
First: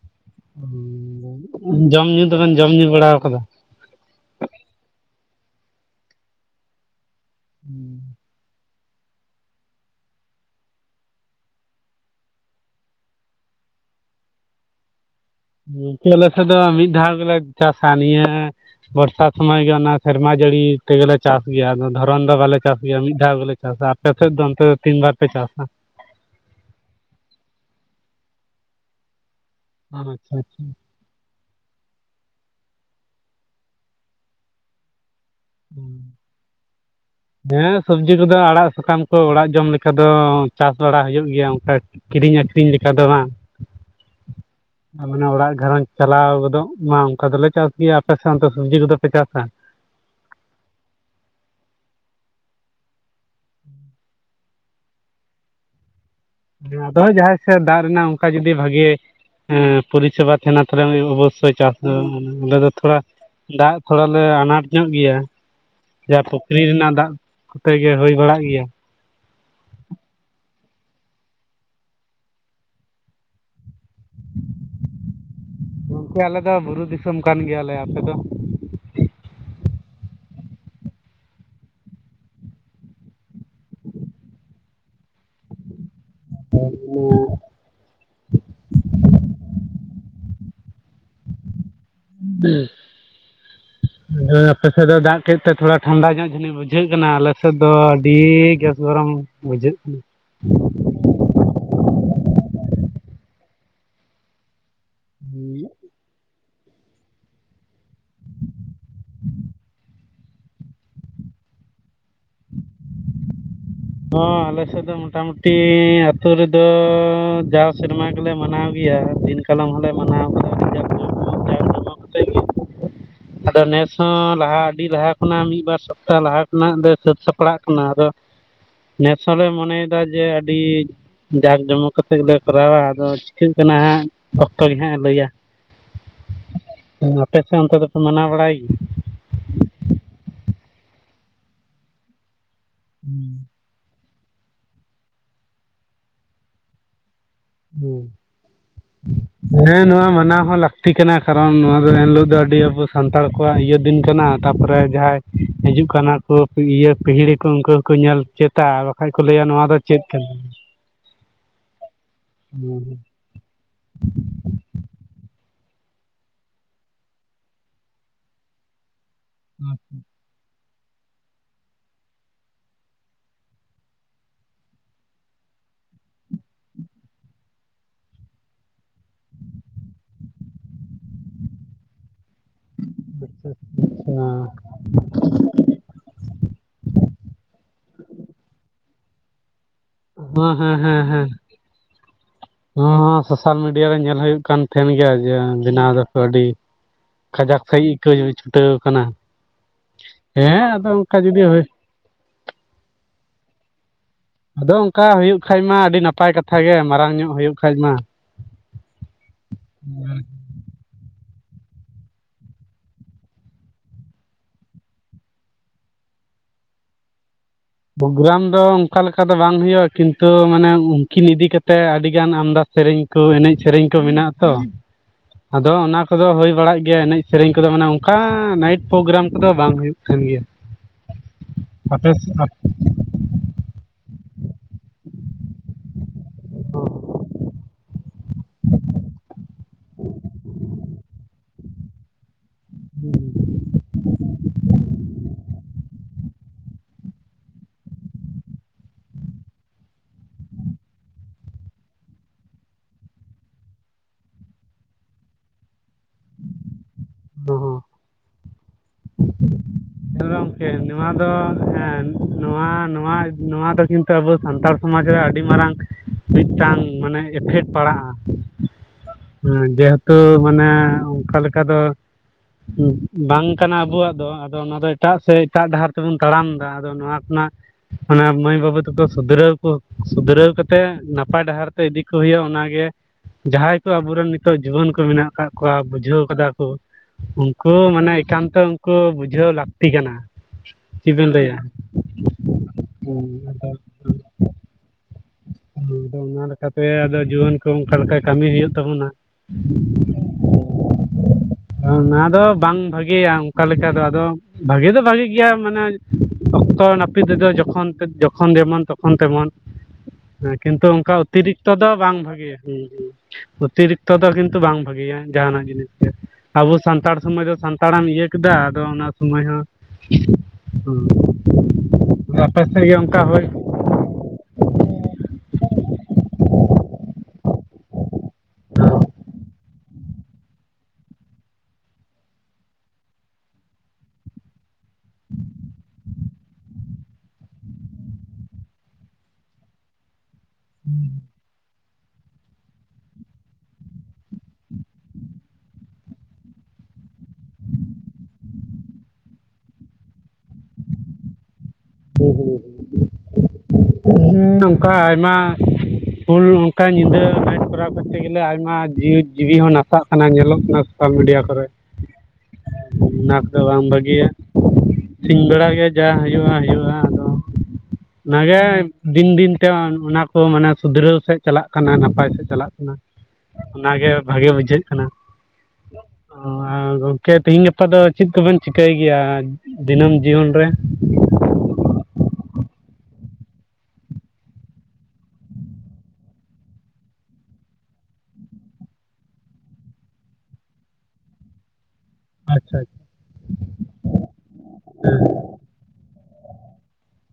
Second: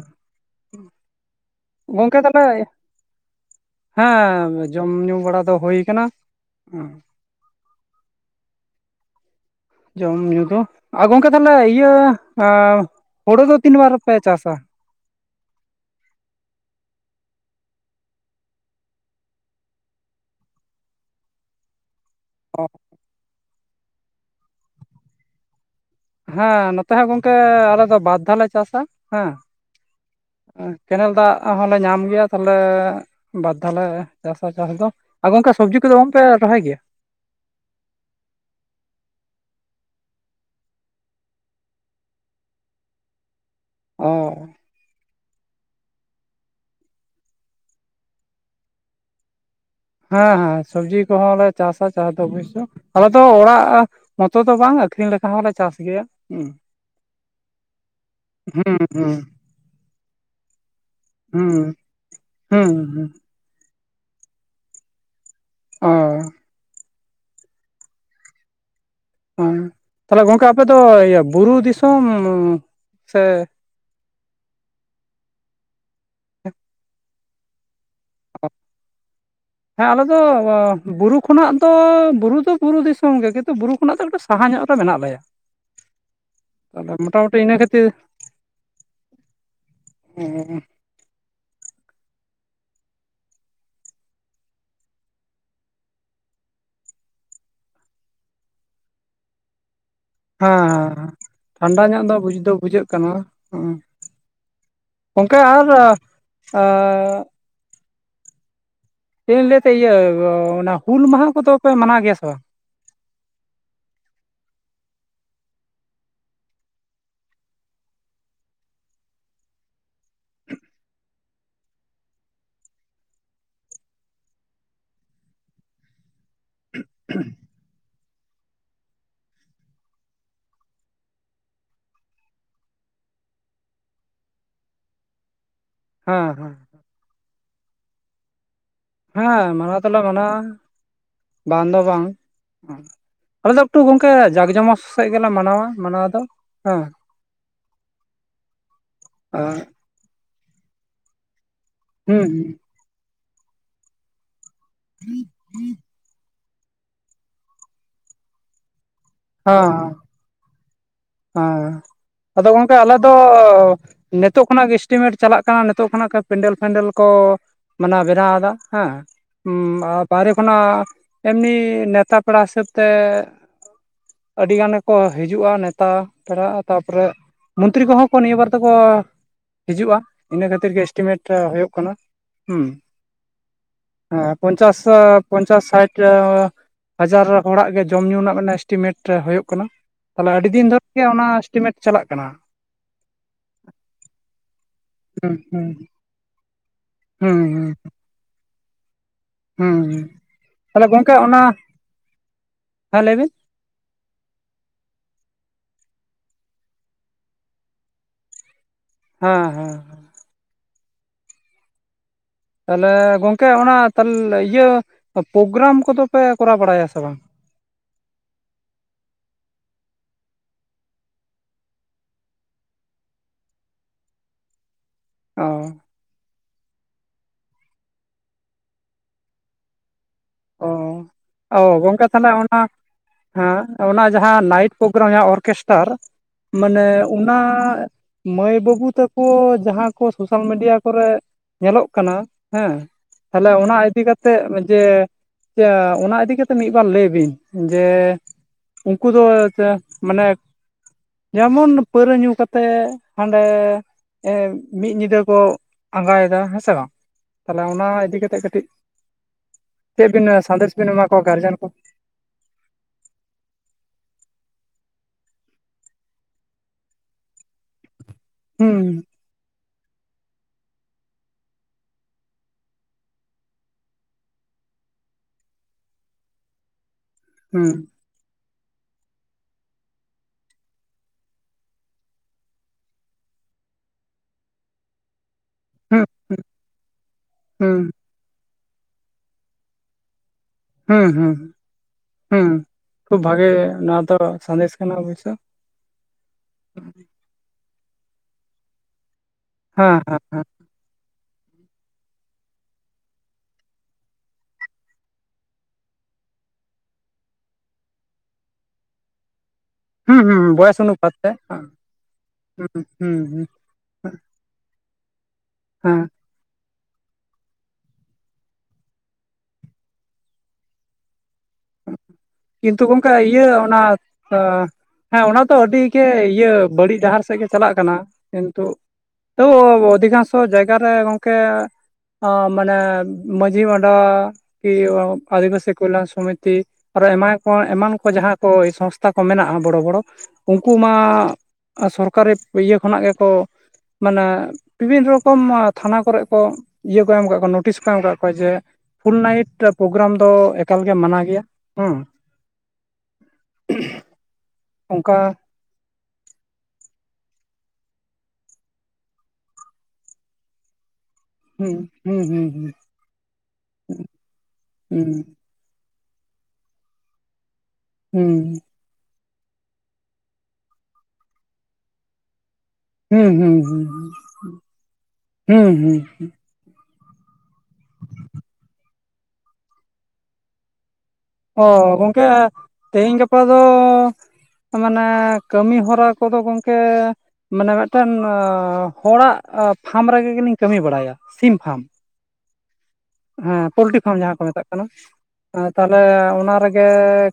[SPEAKER 2] ᱡᱚᱢ
[SPEAKER 1] ᱜᱚᱝᱠᱮ
[SPEAKER 2] ᱧᱩ ᱫᱚᱵᱮᱱ
[SPEAKER 1] ᱛᱟᱦᱚᱞᱮ
[SPEAKER 2] ᱡᱚᱢ ᱧᱩ ᱵᱟᱲᱟᱣ ᱠᱟᱫᱟ?
[SPEAKER 1] ᱦᱮᱸ ᱡᱚᱢ ᱧᱩ ᱵᱟᱲᱟ ᱫᱚ ᱦᱳᱭ ᱠᱟᱱᱟ᱾
[SPEAKER 2] [inaudible]
[SPEAKER 1] ᱡᱚᱢ ᱧᱩ ᱫᱚ ᱟ ᱜᱚᱝᱠᱮ ᱛᱟᱦᱞᱮ ᱤᱭᱟᱹ ᱮᱸ ᱦᱳᱲᱳ ᱫᱚ ᱛᱤᱱ ᱵᱟᱨ ᱯᱮ ᱪᱟᱥᱟ?
[SPEAKER 2] ᱜᱚᱝᱠᱮ ᱟᱞᱮ ᱥᱮᱫ ᱫᱚ ᱢᱤᱫ ᱫᱷᱟᱣ ᱜᱮᱞᱮ ᱪᱟᱥᱟ ᱱᱤᱭᱟᱹ ᱵᱚᱨᱥᱟ ᱥᱚᱢᱚᱭ ᱜᱮ ᱚᱱᱟ ᱥᱮᱨᱢᱟ ᱡᱟᱹᱲᱤ ᱛᱮᱜᱮ ᱞᱮ ᱪᱟᱥ ᱜᱮᱭᱟ ᱟᱫᱚ᱾ ᱫᱷᱟᱨᱚᱱ ᱫᱚ ᱵᱟᱞᱮ ᱪᱟᱥ ᱜᱮᱭᱟ, ᱢᱤᱫ ᱫᱷᱟᱣ ᱜᱮᱞᱮ ᱪᱟᱥᱟ᱾ ᱟᱯᱮ ᱥᱮᱫ ᱫᱚ ᱚᱱᱛᱮ ᱫᱚ ᱛᱤᱱ ᱵᱟᱨ ᱯᱮ ᱪᱟᱥᱟ?
[SPEAKER 1] ᱦᱮᱸ ᱱᱚᱛᱮ ᱦᱟᱸᱜ ᱜᱚᱝᱠᱮ ᱟᱞᱮ ᱫᱚ ᱵᱟᱨᱫᱷᱟᱣ ᱞᱮ ᱪᱟᱥᱟ ᱦᱮᱸ᱾
[SPEAKER 2] ᱟᱪᱪᱷᱟ ᱟᱪᱪᱷᱟ
[SPEAKER 1] ᱠᱮᱱᱮᱞ ᱫᱟᱜ ᱦᱚᱸᱞᱮ ᱧᱟᱢ ᱜᱮᱭᱟ ᱛᱟᱦᱞᱮ ᱵᱟᱫᱫᱷᱟᱞᱮ ᱪᱟᱥᱟ ᱪᱟᱥ ᱫᱚ᱾ ᱟ ᱜᱚᱝᱠᱮ ᱥᱚᱵᱽᱡᱤ ᱠᱩᱫᱚ ᱵᱟᱝᱯᱮ ᱨᱚᱦᱚᱭ ᱜᱮᱭᱟ?
[SPEAKER 2] ᱦᱮᱸ ᱥᱚᱵᱽᱡᱤ ᱠᱚᱫᱚ ᱟᱲᱟᱜ ᱥᱟᱠᱟᱢ ᱠᱚ ᱚᱲᱟᱜ ᱡᱚᱢ ᱞᱮᱠᱟ ᱫᱚ ᱪᱟᱥ ᱵᱟᱲᱟ ᱦᱩᱭᱩᱜ ᱜᱮᱭᱟ ᱚᱝᱠᱟ ᱜᱮ᱾ ᱠᱤᱨᱤᱧ ᱟᱹᱠᱷᱨᱤᱧ ᱞᱮᱠᱟ ᱫᱚ ᱵᱟᱝ᱾
[SPEAKER 1] ᱚ
[SPEAKER 2] ᱢᱟᱱᱮ ᱚᱲᱟᱜ ᱜᱷᱟᱨᱚᱸᱡᱽ ᱪᱟᱞᱟᱣ ᱜᱚᱫᱚᱜ ᱢᱟ ᱚᱝᱠᱟ ᱫᱚᱞᱮ ᱪᱟᱥ ᱜᱮᱭᱟ᱾ ᱟᱯᱮ ᱥᱮᱜ ᱚᱱᱛᱮ ᱥᱚᱵᱽᱡᱤ ᱠᱚᱫᱚᱯᱮ ᱪᱟᱥᱟ?
[SPEAKER 1] ᱦᱮᱸ ᱦᱮᱸ ᱥᱚᱵᱽᱡᱤ ᱠᱚᱸᱦᱚᱸ ᱞᱮ ᱪᱟᱥᱟ ᱪᱟᱥ ᱫᱚ ᱚᱵᱚᱥᱭᱥᱚ ᱟᱞᱮ ᱫᱚ ᱚᱲᱟᱜ ᱢᱚᱛᱚ ᱫᱚ ᱵᱟᱝ ᱟᱹᱠᱷᱨᱤᱧ ᱞᱮᱠᱟ ᱦᱚᱸᱞᱮ ᱪᱟᱥ ᱜᱮᱭᱟ᱾ ᱦᱩᱸ
[SPEAKER 2] ᱟᱫᱚ ᱡᱟᱸᱦᱟᱸᱭ ᱥᱮᱜ ᱫᱟᱜ ᱨᱮᱱᱟᱜ ᱚᱝᱠᱟ ᱡᱩᱫᱤ
[SPEAKER 1] ᱦᱩᱸ
[SPEAKER 2] ᱵᱷᱟᱜᱮ
[SPEAKER 1] ᱦᱩᱸ
[SPEAKER 2] ᱮᱸ ᱯᱚᱨᱤᱥᱮᱵᱟ ᱛᱟᱦᱮᱱᱟ ᱛᱟᱦᱞᱮ ᱚᱵᱚᱥᱥᱳᱭ
[SPEAKER 1] ᱦᱩᱸ
[SPEAKER 2] ᱪᱟᱥ ᱫᱚ ᱟᱞᱮ ᱫᱚ
[SPEAKER 1] ᱦᱩᱸ
[SPEAKER 2] ᱛᱷᱚᱲᱟ
[SPEAKER 1] ᱦᱩᱸ
[SPEAKER 2] ᱫᱟᱜ ᱛᱷᱚᱲᱟ ᱞᱮ ᱟᱱᱟᱴ ᱧᱚᱜ ᱜᱮᱭᱟ,
[SPEAKER 1] ᱚ
[SPEAKER 2] ᱡᱟ ᱯᱩᱠᱷᱨᱤ ᱨᱮᱱᱟᱜ ᱫᱟᱜ ᱛᱮᱜᱮ ᱦᱳᱭ ᱵᱟᱲᱟᱜ ᱜᱮᱭᱟ᱾
[SPEAKER 1] ᱛᱟᱞᱦᱮ ᱜᱚᱝᱠᱮ ᱟᱯᱮ ᱫᱚ ᱤᱭᱟᱹ ᱵᱩᱨᱩ ᱫᱤᱥᱚᱢ ᱥᱮ
[SPEAKER 2] ᱜᱚᱢᱠᱮ ᱟᱞᱮ ᱫᱚ ᱵᱩᱨᱩ ᱫᱤᱥᱚᱢ ᱠᱟᱱ ᱜᱮᱭᱟᱞᱮ ᱟᱯᱮ ᱫᱚ
[SPEAKER 1] [inaudible] ᱦᱮᱸ ᱟᱞᱮᱫᱚ ᱵᱩᱨᱩ ᱠᱷᱚᱱᱟᱜ ᱫᱚ ᱵᱩᱨᱩ ᱫᱚ ᱵᱩᱨᱩ ᱫᱤᱥᱚᱢ ᱜᱮ ᱠᱤᱱᱛᱩ ᱵᱩᱨᱩ ᱠᱷᱚᱱᱟᱜ ᱫᱚ ᱮᱠᱴᱩ ᱥᱟᱦᱟ ᱧᱚᱜ ᱨᱮ ᱢᱮᱱᱟᱜ ᱞᱮᱭᱟ ᱛᱟᱞᱦᱮ ᱢᱚᱴᱟᱢᱩᱴᱤ ᱤᱱᱟᱹ ᱠᱷᱟᱹᱛᱤᱨ ᱩᱸᱻ
[SPEAKER 2] [inaudible]
[SPEAKER 1] [unintelligible]
[SPEAKER 2] ᱦᱮᱸ ᱟᱯᱮ ᱥᱮᱫ ᱫᱚ ᱫᱟᱜ ᱠᱮᱛ ᱛᱮ ᱛᱷᱚᱲᱟ ᱴᱷᱟᱱᱰᱟ ᱧᱚᱜ ᱡᱟᱹᱱᱤᱡ ᱵᱩᱡᱷᱟᱹᱜ ᱠᱟᱱᱟ ᱟᱞᱮ ᱥᱮᱫ ᱫᱚ ᱟᱰᱤ ᱜᱮᱥ ᱜᱚᱨᱚᱢ ᱵᱩᱡᱷᱟᱹᱜ ᱠᱟᱱᱟ
[SPEAKER 1] ᱦᱮᱸ ᱦᱮᱸ ᱦᱮᱸ ᱴᱷᱟᱱᱰᱟ ᱧᱚᱜ ᱫᱚ ᱵᱩᱡ ᱫᱚ ᱵᱩᱡᱷᱟᱹᱜ ᱠᱟᱱᱟ ᱦᱩᱸ ᱜᱚᱝᱠᱮ ᱟᱨ
[SPEAKER 2] ᱦᱚᱸ
[SPEAKER 1] ᱟᱸᱻ ᱪᱮᱜ ᱤᱧ ᱞᱟᱹᱭᱛᱮ ᱤᱭᱟᱹ ᱚᱱᱟ ᱦᱩᱞ ᱢᱟᱦᱟ ᱠᱚᱫᱚ ᱯᱮ ᱢᱟᱱᱟᱣ ᱜᱮᱭᱟ ᱥᱮ ᱵᱟᱝ
[SPEAKER 2] ᱦᱚᱸ ᱟᱞᱮ ᱥᱮᱫ ᱫᱚ ᱢᱚᱴᱟᱢᱩᱴᱤ ᱟᱛᱩ ᱨᱮᱫᱚ ᱡᱟᱣ ᱥᱮᱨᱢᱟ ᱜᱮᱞᱮ ᱢᱟᱱᱟᱣ, ᱜᱤᱭᱟᱹ ᱫᱤᱱ ᱠᱟᱞᱚᱢ ᱦᱚᱸᱞᱮ ᱢᱟᱱᱟᱣ ᱠᱟᱫᱟ ᱡᱟᱠ ᱡᱚᱢᱚᱠ ᱠᱟᱛᱮᱫ ᱜᱮ ᱟᱫᱚ ᱱᱮᱥ ᱦᱚᱸ ᱞᱟᱦᱟ ᱟᱹᱰᱤ ᱞᱟᱦᱟ ᱠᱷᱚᱱᱟᱜ ᱢᱤᱫ ᱵᱟᱨ ᱥᱚᱯᱛᱟ ᱞᱟᱦᱟ ᱠᱷᱚᱱᱟᱜ ᱫᱚ ᱥᱟᱹᱛ ᱥᱟᱯᱲᱟᱜ ᱠᱟᱱᱟ ᱟᱫᱚ ᱱᱮᱥ ᱦᱚᱸᱞᱮ ᱢᱚᱱᱮᱭᱮᱫᱟ ᱡᱮ ᱟᱹᱰᱤ ᱡᱟᱠ ᱡᱚᱢᱚᱠ ᱠᱟᱛᱮᱫ ᱜᱮᱞᱮ ᱠᱚᱨᱟᱣᱟ ᱟᱫᱚ ᱪᱤᱠᱟᱹᱜ ᱠᱟᱱᱟ ᱦᱟᱸᱜ ᱚᱠᱛᱚ ᱜᱮ ᱦᱟᱸᱜ-ᱮ ᱞᱟᱹᱭᱟ
[SPEAKER 1] ᱦᱮᱸ ᱦᱮᱸ
[SPEAKER 2] ᱦᱮᱸ ᱟᱯᱮ ᱥᱮᱫ ᱚᱱᱛᱮ ᱫᱚᱯᱮ ᱢᱟᱱᱟᱣ ᱵᱟᱲᱟᱭ ᱜᱮᱭᱟ
[SPEAKER 1] ᱦᱮᱸ ᱢᱟᱱᱟᱣ ᱫᱚᱞᱮ ᱢᱟᱱᱟᱣᱟ ᱵᱟᱝ ᱫᱚ ᱵᱟᱝ
[SPEAKER 2] [unintelligible]
[SPEAKER 1] ᱟᱞᱮ ᱫᱚ ᱮᱠᱴᱩ ᱜᱚᱝᱠᱮ ᱡᱟᱠ ᱡᱚᱢᱚᱠ ᱥᱟᱦᱤᱡ ᱜᱮᱞᱮ ᱢᱟᱱᱟᱣᱟ ᱢᱟᱱᱟᱣ ᱫᱚ ᱦᱮᱸ
[SPEAKER 2] ᱦᱩᱸ ᱱᱚᱣᱟ ᱢᱟᱱᱟᱣ ᱦᱚᱸ ᱞᱟᱹᱠᱛᱤ ᱠᱟᱱᱟ ᱠᱟᱨᱚᱱ ᱱᱚᱣᱟ ᱮᱱᱦᱤᱞᱳᱜ
[SPEAKER 1] ᱦᱩᱸ
[SPEAKER 2] ᱫᱚ ᱟᱹᱰᱤ ᱟᱵᱚ ᱥᱟᱱᱛᱟᱲ ᱠᱚᱣᱟᱜ ᱤᱭᱟᱹ ᱫᱤᱱ ᱠᱟᱱᱟ ᱛᱟᱯᱚᱨᱮ ᱡᱟᱦᱟᱸᱭ ᱦᱤᱡᱩᱜ ᱠᱟᱱᱟ ᱠᱩ ᱤᱭᱟᱹ ᱯᱤᱦᱲᱤ ᱠᱚ ᱩᱱᱠᱩ ᱦᱚᱸᱠᱚ ᱧᱮᱞ ᱪᱮᱫᱟ ᱵᱟᱠᱷᱟᱡ ᱠᱚ ᱞᱟᱹᱭᱟ ᱱᱚᱣᱟ
[SPEAKER 1] ᱦᱮᱸ
[SPEAKER 2] ᱫᱚ ᱪᱮᱫ ᱠᱟᱱᱟ
[SPEAKER 1] ᱦᱮᱸ ᱟᱫᱚ ᱜᱚᱢᱠᱮ ᱟᱞᱮ ᱫᱚ ᱱᱤᱛᱚᱜ ᱠᱷᱚᱱᱟᱜ ᱜᱮ ᱮᱥᱴᱤᱢᱮᱴ ᱪᱟᱞᱟᱜ ᱠᱟᱱᱟ ᱱᱤᱛᱚᱜ ᱠᱷᱚᱱᱟᱜ ᱜᱮ ᱯᱮᱱᱰᱮᱞ ᱯᱷᱮᱱᱰᱮᱞ ᱠᱚ ᱢᱟᱱᱮ ᱵᱮᱱᱟᱣᱫᱟ ᱦᱮᱸ ᱵᱟᱦᱨᱮ ᱠᱷᱚᱱᱟᱜ ᱮᱢᱱᱤ ᱱᱮᱣᱛᱟ ᱯᱮᱲᱟ ᱦᱤᱥᱟᱹᱵ ᱛᱮ ᱟᱹᱰᱤ ᱜᱟᱱ ᱜᱮᱠᱚ ᱦᱤᱡᱩᱜᱼᱟ ᱱᱮᱣᱛᱟ ᱯᱮᱲᱟ ᱛᱟᱯᱚᱨᱮ ᱢᱚᱱᱛᱨᱤ ᱠᱚᱦᱚᱸ ᱠᱚ ᱱᱤᱭᱟᱹ ᱵᱟᱨ ᱫᱚᱠᱚ ᱦᱤᱡᱩᱜᱼᱟ ᱤᱱᱟᱹ ᱠᱷᱟᱹᱛᱤᱨ ᱜᱮ ᱮᱥᱴᱤᱢᱮᱴ ᱫᱚ ᱦᱩᱭᱩᱜ ᱠᱟᱱᱟ ᱦᱩᱸ
[SPEAKER 2] ᱟᱪᱪᱷᱟ ᱟᱪᱪᱷᱟ
[SPEAKER 1] ᱦᱮᱸ ᱯᱚᱧᱪᱟᱥᱥᱚ ᱯᱚᱧᱪᱟᱥ ᱥᱟᱴ ᱦᱟᱡᱟᱨ ᱦᱚᱲᱟᱜ ᱜᱮ ᱡᱚᱢ ᱧᱩ ᱨᱮᱱᱟᱜ ᱮᱥᱴᱤᱢᱮᱴ ᱦᱩᱭᱩᱜ ᱠᱟᱱᱟ ᱛᱟᱦᱚᱞᱮ ᱟᱹᱰᱤ ᱫᱤᱱ
[SPEAKER 2] ᱦᱮᱸ ᱦᱮᱸ
[SPEAKER 1] ᱫᱷᱚᱨᱮ
[SPEAKER 2] ᱦᱮᱸ
[SPEAKER 1] ᱜᱮ ᱚᱱᱟ
[SPEAKER 2] ᱦᱮᱸ
[SPEAKER 1] ᱮᱥᱴᱤᱢᱮᱴ ᱪᱟᱞᱟᱜ ᱠᱟᱱᱟ
[SPEAKER 2] ᱦᱚᱸ ᱥᱳᱥᱟᱞ ᱢᱤᱰᱤᱭᱟ ᱨᱮ ᱧᱮᱞ ᱦᱩᱭᱩᱜ ᱠᱟᱱ ᱛᱟᱦᱮᱸᱱ ᱜᱮᱭᱟ
[SPEAKER 1] ᱦᱩᱸ
[SPEAKER 2] ᱡᱮ
[SPEAKER 1] ᱦᱩᱸ
[SPEAKER 2] ᱵᱮᱱᱟᱣ ᱫᱟᱠᱚ ᱟᱹᱰᱤ
[SPEAKER 1] ᱦᱩᱸ
[SPEAKER 2] ᱠᱟᱡᱟᱠ
[SPEAKER 1] ᱦᱩᱸ
[SPEAKER 2] ᱥᱟᱸᱦᱤᱡ ᱜᱮᱠᱚ ᱪᱷᱩᱴᱟᱹᱣ ᱠᱟᱱᱟ
[SPEAKER 1] ᱦᱩᱸ
[SPEAKER 2] ᱦᱮᱸ
[SPEAKER 1] ᱛᱟᱦᱚᱞᱮ
[SPEAKER 2] ᱟᱫᱚ
[SPEAKER 1] ᱜᱚᱝᱠᱮ
[SPEAKER 2] ᱚᱱᱠᱟ
[SPEAKER 1] ᱚᱱᱟ
[SPEAKER 2] ᱡᱩᱫᱤ ᱦᱩᱭ
[SPEAKER 1] ᱦᱮᱸ ᱞᱟᱹᱭ ᱵᱤᱱ
[SPEAKER 2] ᱟᱫᱚ ᱚᱱᱠᱟ ᱦᱩᱭᱩᱜ ᱠᱷᱟᱡ ᱢᱟ ᱟᱹᱰᱤ ᱱᱟᱯᱟᱭ ᱠᱟᱛᱷᱟ ᱜᱮ ᱢᱟᱨᱟᱝ ᱧᱚᱜ ᱦᱩᱭᱩᱜ ᱠᱷᱟᱡ ᱢᱟ
[SPEAKER 1] ᱦᱮᱸ ᱦᱮᱸ ᱛᱟᱦᱚᱞᱮ ᱜᱚᱝᱠᱮ ᱚᱱᱟ ᱛᱟᱦᱞᱮ ᱤᱭᱟᱹ ᱯᱨᱳᱜᱨᱟᱢ ᱠᱚᱫᱚ ᱯᱮ ᱠᱚᱨᱟᱣ ᱵᱟᱲᱟᱭᱟ ᱥᱮ ᱵᱟᱝ
[SPEAKER 2] ᱯᱨᱳᱜᱨᱟᱢ ᱫᱚ ᱚᱱᱠᱟ ᱞᱮᱠᱟ ᱫᱚ ᱵᱟᱝ ᱦᱩᱭᱩᱜᱼᱟ ᱠᱤᱱᱛᱩ ᱢᱟᱱᱮ ᱩᱱᱠᱤᱱ ᱤᱫᱤ ᱠᱟᱛᱮ ᱟᱹᱰᱤᱜᱟᱱ ᱟᱢᱫᱟ ᱥᱮᱨᱮᱧ ᱠᱚ ᱮᱱᱮᱡ ᱥᱮᱨᱮᱧ ᱠᱚ ᱢᱮᱱᱟᱜᱼᱟ ᱛᱚ
[SPEAKER 1] ᱚ
[SPEAKER 2] ᱟᱫᱚ ᱚᱱᱟ ᱠᱚ ᱠᱚᱫᱚ ᱦᱳᱭ ᱵᱟᱲᱟᱜ ᱜᱮᱭᱟ ᱮᱱᱮᱡ ᱥᱮᱨᱮᱧ ᱠᱚᱫᱚ ᱢᱟᱱᱮ ᱚᱱᱠᱟ ᱱᱟᱭᱤᱴ ᱯᱨᱳᱜᱨᱟᱢ ᱠᱚᱫᱚ ᱵᱟᱝ ᱦᱩᱭᱩᱜ ᱠᱟᱱ ᱜᱮᱭᱟ
[SPEAKER 1] ᱚ ᱚ ᱜᱚᱝᱠᱮ
[SPEAKER 2] ᱟᱯᱮ
[SPEAKER 1] ᱛᱟᱦᱚᱞᱮ
[SPEAKER 2] ᱥᱮᱫ
[SPEAKER 1] ᱚᱱᱟ ᱦᱮᱸ ᱚᱱᱟ ᱡᱟᱦᱟᱸ ᱱᱟᱭᱤᱴ ᱯᱨᱳᱜᱨᱟᱢ ᱡᱟᱦᱟ ᱚᱨᱠᱮᱥᱴᱟᱨ ᱢᱟᱱᱮ ᱚᱱᱟ ᱢᱟᱹᱭ ᱵᱟᱹᱵᱩ ᱛᱟᱠᱚ ᱡᱟᱦᱟᱸ ᱠᱚ ᱥᱳᱥᱟᱞ ᱢᱤᱰᱤᱭᱟ ᱠᱚᱨᱮ ᱧᱮᱞᱚᱜ ᱠᱟᱱᱟ ᱦᱮᱸ
[SPEAKER 2] ᱦᱩᱸ
[SPEAKER 1] ᱛᱟᱦᱚᱞᱮ ᱚᱱᱟ ᱤᱫᱤ ᱠᱟᱛᱮᱫ ᱡᱮ ᱚᱱᱟ ᱤᱫᱤ ᱠᱟᱛᱮᱫ ᱢᱤᱫᱵᱟᱨ ᱞᱟᱹᱭ ᱵᱤᱱ ᱡᱮ ᱩᱱᱠᱩ ᱫᱚ [inaudible] ᱢᱟᱱᱮ ᱡᱮᱢᱚᱱ ᱯᱟᱹᱣᱨᱟᱹ ᱧᱩ ᱠᱟᱛᱮ ᱦᱟᱸᱰᱮ ᱢᱤᱫ ᱧᱤᱫᱟᱹ ᱠᱚ ᱟᱸᱜᱟᱭᱮᱫᱟ ᱦᱮᱸᱥᱮ ᱵᱟᱝ
[SPEAKER 2] ᱚ
[SPEAKER 1] ᱛᱟᱦᱞᱮ
[SPEAKER 2] ᱦᱚᱸ
[SPEAKER 1] ᱚᱱᱟ ᱤᱫᱤ ᱠᱟᱛᱮᱜ ᱠᱟᱹᱴᱤᱡ? ᱪᱮᱫ ᱵᱤᱱ
[SPEAKER 2] ᱦᱮᱸ ᱜᱚᱝᱠᱮ
[SPEAKER 1] ᱥᱟᱸᱫᱮᱥ ᱵᱤᱱ ᱮᱢᱟ
[SPEAKER 2] ᱱᱚᱣᱟ
[SPEAKER 1] ᱠᱚᱣᱟ
[SPEAKER 2] ᱫᱚ
[SPEAKER 1] ᱜᱟᱨᱡᱮᱱ ᱠᱚ
[SPEAKER 2] ᱦᱮᱸ ᱱᱚᱣᱟ ᱱᱚᱣᱟ ᱱᱚᱣᱟ ᱫᱚ ᱠᱤᱱᱛᱩ ᱟᱵᱚ ᱥᱟᱱᱛᱟᱲ ᱥᱚᱢᱟᱡᱽ ᱨᱮ ᱟᱹᱰᱤ ᱢᱟᱨᱟᱝ ᱢᱤᱫᱴᱟᱝ ᱢᱟᱱᱮ ᱮᱯᱷᱮᱠᱴ ᱯᱟᱲᱟᱜᱼᱟ ᱾
[SPEAKER 1] ᱦᱩᱸ ᱾
[SPEAKER 2] ᱦᱮᱸ ᱡᱮᱦᱮᱛᱩ ᱢᱟᱱᱮ ᱚᱱᱠᱟ ᱞᱮᱠᱟ ᱫᱚ ᱵᱟᱝ ᱠᱟᱱᱟ ᱟᱵᱚᱣᱟᱜ ᱫᱚ ᱟᱫᱚ ᱱᱚᱣᱟ ᱫᱚ ᱮᱴᱟᱜ ᱥᱮ ᱮᱴᱟᱜ ᱰᱟᱦᱟᱨ ᱛᱮᱵᱚᱱ ᱛᱟᱲᱟᱢ ᱫᱟ ᱟᱫᱚ ᱱᱚᱣᱟ ᱠᱷᱚᱱᱟᱜ
[SPEAKER 1] ᱦᱩᱸ
[SPEAKER 2] ᱚᱱᱟ ᱢᱟᱹᱭ ᱵᱟᱹᱵᱩ ᱛᱟᱠᱚ ᱥᱩᱫᱷᱨᱟᱹᱣ ᱠᱚ ᱥᱩᱫᱷᱨᱟᱹᱣ ᱠᱟᱛᱮ ᱱᱟᱯᱟᱭ ᱰᱟᱦᱟᱨ ᱛᱮ ᱤᱫᱤ ᱠᱚ ᱦᱩᱭᱩᱜᱼᱟ ᱚᱱᱟ ᱜᱮ ᱡᱟᱦᱟᱸᱭ ᱠᱚ ᱟᱵᱚᱨᱮᱱ ᱱᱤᱛᱚᱜ ᱡᱩᱣᱟᱹᱱ ᱠᱚ ᱢᱮᱱᱟᱜ ᱠᱚᱣᱟ ᱟᱠᱟᱫ ᱠᱚᱣᱟ
[SPEAKER 1] ᱦᱩᱸ
[SPEAKER 2] ᱵᱩᱡᱷᱟᱹᱣ ᱠᱟᱫᱟ ᱠᱚ ᱩᱱᱠᱩ
[SPEAKER 1] ᱦᱩᱸ
[SPEAKER 2] ᱢᱟᱱᱮ ᱮᱠᱟᱱᱛᱚ ᱩᱱᱠᱩ ᱵᱩᱡᱷᱟᱹᱣ ᱞᱟᱹᱠᱛᱤ ᱠᱟᱱᱟ ᱾
[SPEAKER 1] ᱦᱩᱸ ᱦᱩᱸ ᱦᱩᱸ ᱠᱷᱩᱵ
[SPEAKER 2] ᱦᱮᱸ
[SPEAKER 1] ᱵᱷᱟᱜᱮ
[SPEAKER 2] ᱟᱫᱚ
[SPEAKER 1] ᱱᱚᱣᱟ ᱫᱚ ᱥᱟᱸᱫᱮᱥ ᱠᱟᱱᱟ ᱚᱵᱚᱥᱥᱚᱭ [unintelligible]
[SPEAKER 2] ᱟᱫᱚ ᱚᱱᱟ ᱞᱮᱠᱟᱛᱮ ᱟᱫᱚ ᱡᱩᱣᱟᱹᱱ ᱠᱚ ᱚᱱᱠᱟ ᱞᱮᱠᱟ ᱠᱟᱹᱢᱤ ᱦᱩᱭᱩᱜ ᱛᱟᱵᱚᱱᱟ
[SPEAKER 1] ᱦᱮᱸ ᱦᱮᱸ ᱦᱮᱸ ᱾
[SPEAKER 2] ᱚᱱᱟ ᱫᱚ ᱵᱟᱝ ᱵᱷᱟᱜᱤᱭᱟ ᱚᱱᱠᱟ ᱞᱮᱠᱟ ᱫᱚ ᱟᱫᱚ ᱵᱷᱟᱜᱤ ᱫᱚ ᱵᱷᱟᱹᱜᱤ ᱜᱮᱭᱟ ᱢᱟᱱᱮ ᱚᱠᱛᱚ ᱱᱟᱹᱯᱤᱛ ᱛᱮ ᱫᱚ ᱡᱚᱠᱷᱚᱱ ᱡᱚᱠᱷᱚᱱ ᱡᱮᱢᱚᱱ ᱛᱚᱠᱷᱚᱱ ᱛᱮᱢᱚᱱ ᱾
[SPEAKER 1] ᱦᱩᱸ ᱦᱩᱸ
[SPEAKER 2] ᱦᱮᱸ
[SPEAKER 1] ᱵᱚᱭᱮᱥ
[SPEAKER 2] ᱠᱤᱱᱛᱩ ᱚᱱᱠᱟ
[SPEAKER 1] ᱚᱱᱩᱯᱟᱛ ᱛᱮ
[SPEAKER 2] ᱚᱛᱤᱨᱤᱠᱛᱚ ᱫᱚ ᱵᱟᱝ ᱵᱷᱟᱹᱜᱤᱭᱟ ᱦᱩᱸ ᱚᱛᱤᱨᱤᱠᱛᱚ ᱫᱚ ᱠᱤᱱᱛᱩ ᱵᱟᱝ ᱵᱷᱟᱜᱮᱤᱭᱟ ᱡᱟᱦᱟᱱᱟᱜ ᱡᱤᱱᱤᱥ
[SPEAKER 1] ᱦᱮᱸ
[SPEAKER 2] ᱜᱮ ᱟᱵᱚ ᱥᱟᱱᱛᱟᱲ ᱥᱚᱢᱟᱡ ᱫᱚ ᱥᱟᱱᱛᱟᱲᱟᱢ ᱤᱭᱟᱹ ᱠᱮᱫᱟ ᱟᱫᱚ ᱚᱱᱟ ᱥᱚᱢᱚᱭ ᱦᱚᱸ ᱦᱸ [inaudible]
[SPEAKER 1] ᱠᱤᱱᱛᱩ ᱜᱚᱢᱠᱟ ᱤᱭᱟᱹ ᱚᱱᱟ ᱦᱮᱸ ᱚᱱᱟ ᱫᱚ ᱟᱹᱰᱤ ᱜᱮ ᱤᱭᱟᱹ ᱵᱟᱹᱲᱤᱡ ᱰᱟᱦᱟᱨ ᱥᱮᱫ ᱜᱮ ᱪᱟᱞᱟᱜ ᱠᱟᱱᱟ ᱾ ᱠᱤᱱᱛᱩ ᱛᱚ ᱚᱫᱤᱠᱟᱝᱥᱚ ᱡᱟᱭᱜᱟ ᱨᱮ ᱜᱚᱝᱠᱮ ᱢᱟᱱᱮ ᱢᱟᱹᱡᱷᱤ ᱢᱟᱰᱚᱣ ᱠᱤ ᱟᱫᱤᱵᱟᱥᱤ ᱠᱚᱞᱭᱟᱱ ᱥᱚᱢᱤᱛᱤ ᱟᱨᱚ ᱮᱢᱟᱭ ᱠᱚ ᱮᱢᱟᱱ ᱠᱚ ᱡᱟᱦᱟᱸ ᱠᱚ ᱥᱚᱝᱥᱛᱟ ᱠᱚ ᱢᱮᱱᱟᱜᱼᱟ ᱵᱚᱲᱚ ᱵᱚᱲᱚ ᱩᱱᱠᱩ ᱢᱟ ᱥᱚᱨᱠᱟᱨᱤ ᱤᱭᱟᱹ ᱠᱷᱚᱱᱟᱜ ᱜᱮᱠᱚ ᱢᱟᱱᱮ ᱵᱤᱵᱷᱤᱱ ᱨᱚᱠᱚᱢ ᱛᱷᱟᱱᱟ ᱠᱚᱨᱮ ᱠᱚ ᱤᱭᱟᱹ ᱠᱚ ᱮᱢ ᱟᱠᱟᱫ ᱠᱚᱣᱟ ᱱᱚᱴᱤᱥ ᱠᱚ ᱮᱢ ᱟᱠᱟᱫ ᱠᱚᱣᱟ ᱡᱮ ᱯᱷᱩᱞ ᱱᱟᱭᱤᱴ ᱯᱨᱚᱜᱨᱟᱢ ᱫᱚ ᱮᱠᱟᱞ ᱜᱮ ᱢᱟᱱᱟ ᱜᱮᱭᱟ ᱾ ᱦᱩᱸ
[SPEAKER 2] ᱦᱩᱸ ᱱᱚᱝᱠᱟ
[SPEAKER 1] ᱚᱱᱠᱟ
[SPEAKER 2] ᱟᱭᱢᱟ
[SPEAKER 1] [inaudible]
[SPEAKER 2] ᱦᱩᱞ ᱚᱱᱠᱟ ᱧᱤᱫᱟᱹ ᱞᱟᱭᱤᱱ ᱠᱚᱨᱟᱣ [unintelligible] ᱠᱟᱛᱮ ᱜᱮᱞᱮ ᱟᱭᱢᱟ ᱡᱤᱣᱤ ᱡᱤᱣᱤ ᱦᱚᱸ ᱱᱟᱥᱟᱜ ᱠᱟᱱᱟ ᱧᱮᱞᱚᱜ ᱠᱟᱱᱟ ᱥᱳᱥᱟᱞ ᱢᱤᱰᱤᱭᱟ ᱠᱚ
[SPEAKER 1] ᱦᱩᱸ ᱦᱩᱸ ᱦᱩᱸ
[SPEAKER 2] ᱚᱱᱟ ᱠᱚᱫᱚ ᱵᱟᱝ ᱵᱷᱟᱹᱜᱤᱭᱟ
[SPEAKER 1] ᱦᱩᱸ
[SPEAKER 2] ᱥᱤᱧ ᱵᱮᱲᱟ ᱜᱮ ᱡᱟ ᱦᱩᱭᱩᱜᱼᱟ ᱦᱩᱭᱩᱜ
[SPEAKER 1] ᱦᱩᱸ
[SPEAKER 2] ᱚᱱᱟᱜᱮ ᱫᱤᱱ ᱫᱤᱱ ᱛᱮ ᱚᱱᱟ ᱠᱚ ᱢᱟᱱᱮ ᱥᱩᱫᱷᱨᱟᱹᱣ ᱥᱮᱡ ᱪᱟᱞᱟᱜ ᱠᱟᱱᱟ ᱱᱟᱯᱟᱭ ᱥᱮᱡ ᱪᱟᱞᱟᱜ ᱠᱟᱱᱟ
[SPEAKER 1] ᱦᱩᱸ ᱦᱩᱸ ᱦᱩᱸ ᱦᱩᱸ
[SPEAKER 2] ᱾
[SPEAKER 1] ᱦᱩᱸ
[SPEAKER 2] ᱚᱱᱟᱜᱮ ᱵᱷᱟᱜᱮ ᱵᱩᱡᱷᱟᱹᱜ ᱠᱟᱱᱟ
[SPEAKER 1] ᱦᱩᱸ ᱦᱩᱸ
[SPEAKER 2] ᱾ ᱚ ᱜᱚᱝᱠᱮ ᱛᱤᱦᱤᱧ ᱜᱟᱯᱟ ᱫᱚ ᱪᱮᱫ ᱠᱚᱵᱮᱱ ᱪᱤᱠᱟᱹᱭ ᱜᱮᱭᱟ ᱫᱤᱱᱟᱹᱢ ᱡᱤᱭᱚᱱ ᱨᱮ?
[SPEAKER 1] ᱚ ᱜᱚᱝᱠᱮ ᱛᱮᱦᱤᱧ ᱜᱟᱯᱟ ᱫᱚ ᱢᱟᱱᱮ ᱠᱟᱹᱢᱤ ᱦᱚᱨᱟ ᱠᱚᱫᱚ ᱜᱚᱝᱠᱮ ᱢᱟᱱᱮ ᱢᱤᱫᱴᱟᱱ ᱦᱚᱲᱟᱜ ᱯᱷᱟᱢ ᱨᱮ ᱜᱮ ᱞᱤᱧ ᱠᱟᱹᱢᱤ ᱵᱟᱲᱟᱭᱟ ᱥᱤᱢ ᱯᱷᱟᱢ ᱾
[SPEAKER 2] ᱟᱪᱪᱷᱟ ᱾
[SPEAKER 1] ᱦᱮᱸ ᱯᱚᱞᱴᱤ ᱯᱷᱟᱨᱢ ᱡᱟᱦᱟᱸ ᱠᱚ ᱢᱮᱛᱟᱜ ᱠᱟᱱᱟ ᱾ ᱛᱟᱦᱚᱞᱮ ᱚᱱᱟ ᱨᱮᱜᱮ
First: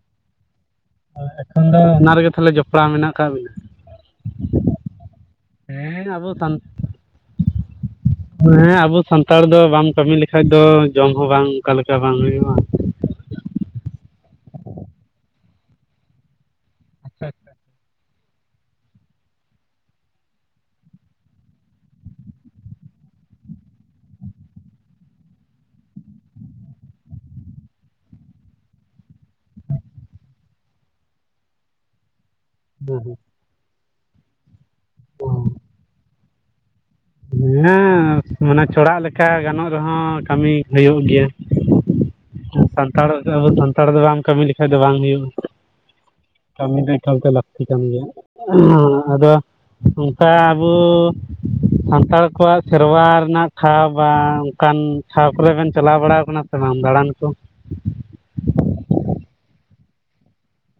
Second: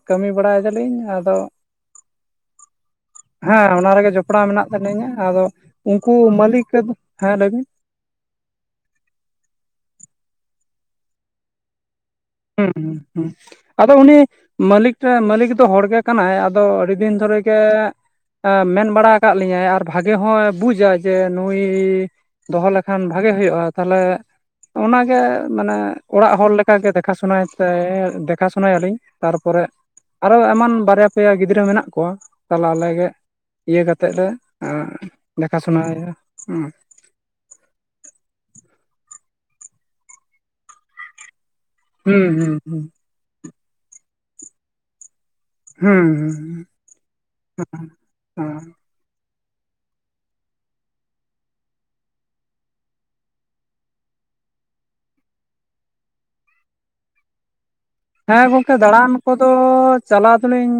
[SPEAKER 1] ᱠᱟᱹᱢᱤ ᱵᱟᱲᱟᱭ ᱫᱟᱞᱤᱧ ᱟᱫᱚ
[SPEAKER 2] ᱮᱠᱷᱚᱱ ᱫᱚ ᱚᱱᱟ ᱨᱮᱜᱮ ᱛᱟᱦᱚᱞᱮ ᱡᱚᱯᱲᱟᱣ ᱢᱮᱱᱟᱜ ᱟᱠᱟᱫ ᱵᱤᱱᱟ
[SPEAKER 1] ᱦᱮᱸ ᱚᱱᱟ ᱨᱮᱜᱮ ᱡᱚᱯᱲᱟᱣ ᱢᱮᱱᱟᱜ ᱛᱟᱹᱞᱤᱧᱟ ᱟᱫᱚ
[SPEAKER 2] ᱦᱮᱸ
[SPEAKER 1] ᱩᱱᱠᱩ
[SPEAKER 2] ᱟᱵᱚ ᱥᱟᱱ
[SPEAKER 1] ᱢᱟᱹᱞᱤᱠ ᱦᱮᱸ ᱞᱟᱹᱭᱵᱤᱱ
[SPEAKER 2] ᱦᱮᱸ ᱟᱵᱚ ᱥᱟᱱᱛᱟᱲ ᱫᱚ ᱵᱟᱢ ᱠᱟᱹᱢᱤ ᱞᱮᱠᱷᱟᱡᱽ ᱫᱚ ᱡᱚᱢ ᱦᱚᱸ ᱵᱟᱝ ᱚᱠᱟᱞᱮᱠᱟ ᱵᱟᱝ ᱦᱩᱭᱩᱜᱼᱟ ᱾
[SPEAKER 1] ᱦᱩᱸ ᱦᱮᱸ ᱦᱮᱸ ᱟᱫᱚ ᱩᱱᱤ ᱢᱟᱹᱞᱤᱠ ᱢᱟᱹᱞᱤᱠ ᱫᱚ ᱦᱚᱲ ᱜᱮ ᱠᱟᱱᱟᱭ ᱟᱫᱚ ᱟᱹᱰᱤ ᱫᱤᱱ
[SPEAKER 2] ᱟᱪᱪᱷᱟ
[SPEAKER 1] ᱫᱷᱚᱨᱮ
[SPEAKER 2] ᱟᱪᱪᱷᱟ
[SPEAKER 1] ᱜᱮ ᱢᱮᱱ ᱵᱟᱲᱟ ᱟᱠᱟᱫ ᱞᱤᱧᱟᱭ ᱟᱨ ᱵᱷᱟᱜᱮ ᱦᱚᱲ ᱵᱩᱡᱟᱭ ᱡᱮ ᱱᱩᱭ ᱫᱚᱦᱚ ᱞᱮᱠᱷᱟᱱ ᱵᱷᱟᱜᱮ ᱦᱩᱭᱩᱜᱼᱟ᱾ ᱛᱟᱦᱞᱮ ᱚᱱᱟᱜᱮ ᱢᱟᱱᱮ ᱚᱲᱟᱜ ᱦᱚᱲ ᱞᱮᱠᱟ ᱜᱮ [unintelligible] ᱛᱮ ᱫᱮᱠᱷᱟ ᱥᱩᱱᱟ ᱭᱟᱹᱞᱤᱧ ᱛᱟᱨᱯᱚᱨᱮ ᱟᱨᱚ ᱮᱢᱟᱱ ᱵᱟᱨᱭᱟ ᱯᱮᱭᱟ ᱜᱤᱫᱽᱨᱟᱹ ᱢᱮᱱᱟᱜ ᱠᱚᱣᱟ᱾ ᱛᱟᱦᱚᱞᱮ ᱟᱞᱮ
[SPEAKER 2] ᱦᱮᱸ
[SPEAKER 1] ᱤᱭᱟᱹ ᱠᱟᱛᱮᱫ ᱞᱮ ᱟᱸ
[SPEAKER 2] ᱦᱮᱸ
[SPEAKER 1] ᱫᱮᱠᱷᱟ ᱥᱩᱱᱟᱭᱮᱭᱟ᱾
[SPEAKER 2] ᱦᱮᱸ ᱢᱟᱱᱮ ᱪᱷᱚᱲᱟᱜ ᱞᱮᱠᱟ ᱜᱟᱱᱚᱜ ᱨᱮᱦᱚᱸ ᱠᱟᱹᱢᱤ ᱦᱩᱭᱩᱜ ᱜᱮᱭᱟ᱾
[SPEAKER 1] ᱦᱩᱸ ᱦᱩᱸ
[SPEAKER 2] ᱥᱟᱱᱛᱟᱲ ᱟᱵᱚ ᱥᱟᱱᱛᱟᱲ ᱫᱚ ᱵᱟᱢ ᱠᱟᱹᱢᱤ ᱞᱮᱠᱷᱟᱡ ᱫᱚ ᱵᱟᱝ ᱦᱩᱭᱩᱜᱼᱟ᱾
[SPEAKER 1] ᱦᱩᱸ ᱦᱩᱸ
[SPEAKER 2] ᱠᱟᱹᱢᱤ ᱫᱚ ᱮᱠᱟᱞ ᱜᱮ ᱞᱟᱹᱠᱛᱤ ᱠᱟᱱ ᱜᱮᱭᱟ
[SPEAKER 1] ᱦᱩᱸ
[SPEAKER 2] ᱦᱚᱸ ᱟᱫᱚᱼᱼᱼ ᱚᱱᱠᱟ ᱟᱵᱚ ᱥᱟᱱᱛᱟᱲ ᱠᱚᱣᱟᱜ ᱥᱮᱨᱣᱟ ᱨᱮᱱᱟᱜ ᱴᱷᱟᱶ ᱵᱟ ᱚᱱᱠᱟᱱ ᱴᱷᱟᱶ ᱠᱚᱨᱮ ᱵᱮᱱ ᱪᱟᱞᱟᱣ ᱵᱟᱲᱟ ᱠᱟᱱᱟ᱾ ᱥᱮ ᱵᱟᱜ ᱫᱟᱬᱟᱱ ᱠᱚ
[SPEAKER 1] ᱦᱮᱸ ᱜᱚᱝᱠᱮ ᱫᱟᱬᱟᱱ ᱠᱚᱫᱚ ᱪᱟᱞᱟᱣ ᱫᱚᱞᱤᱧ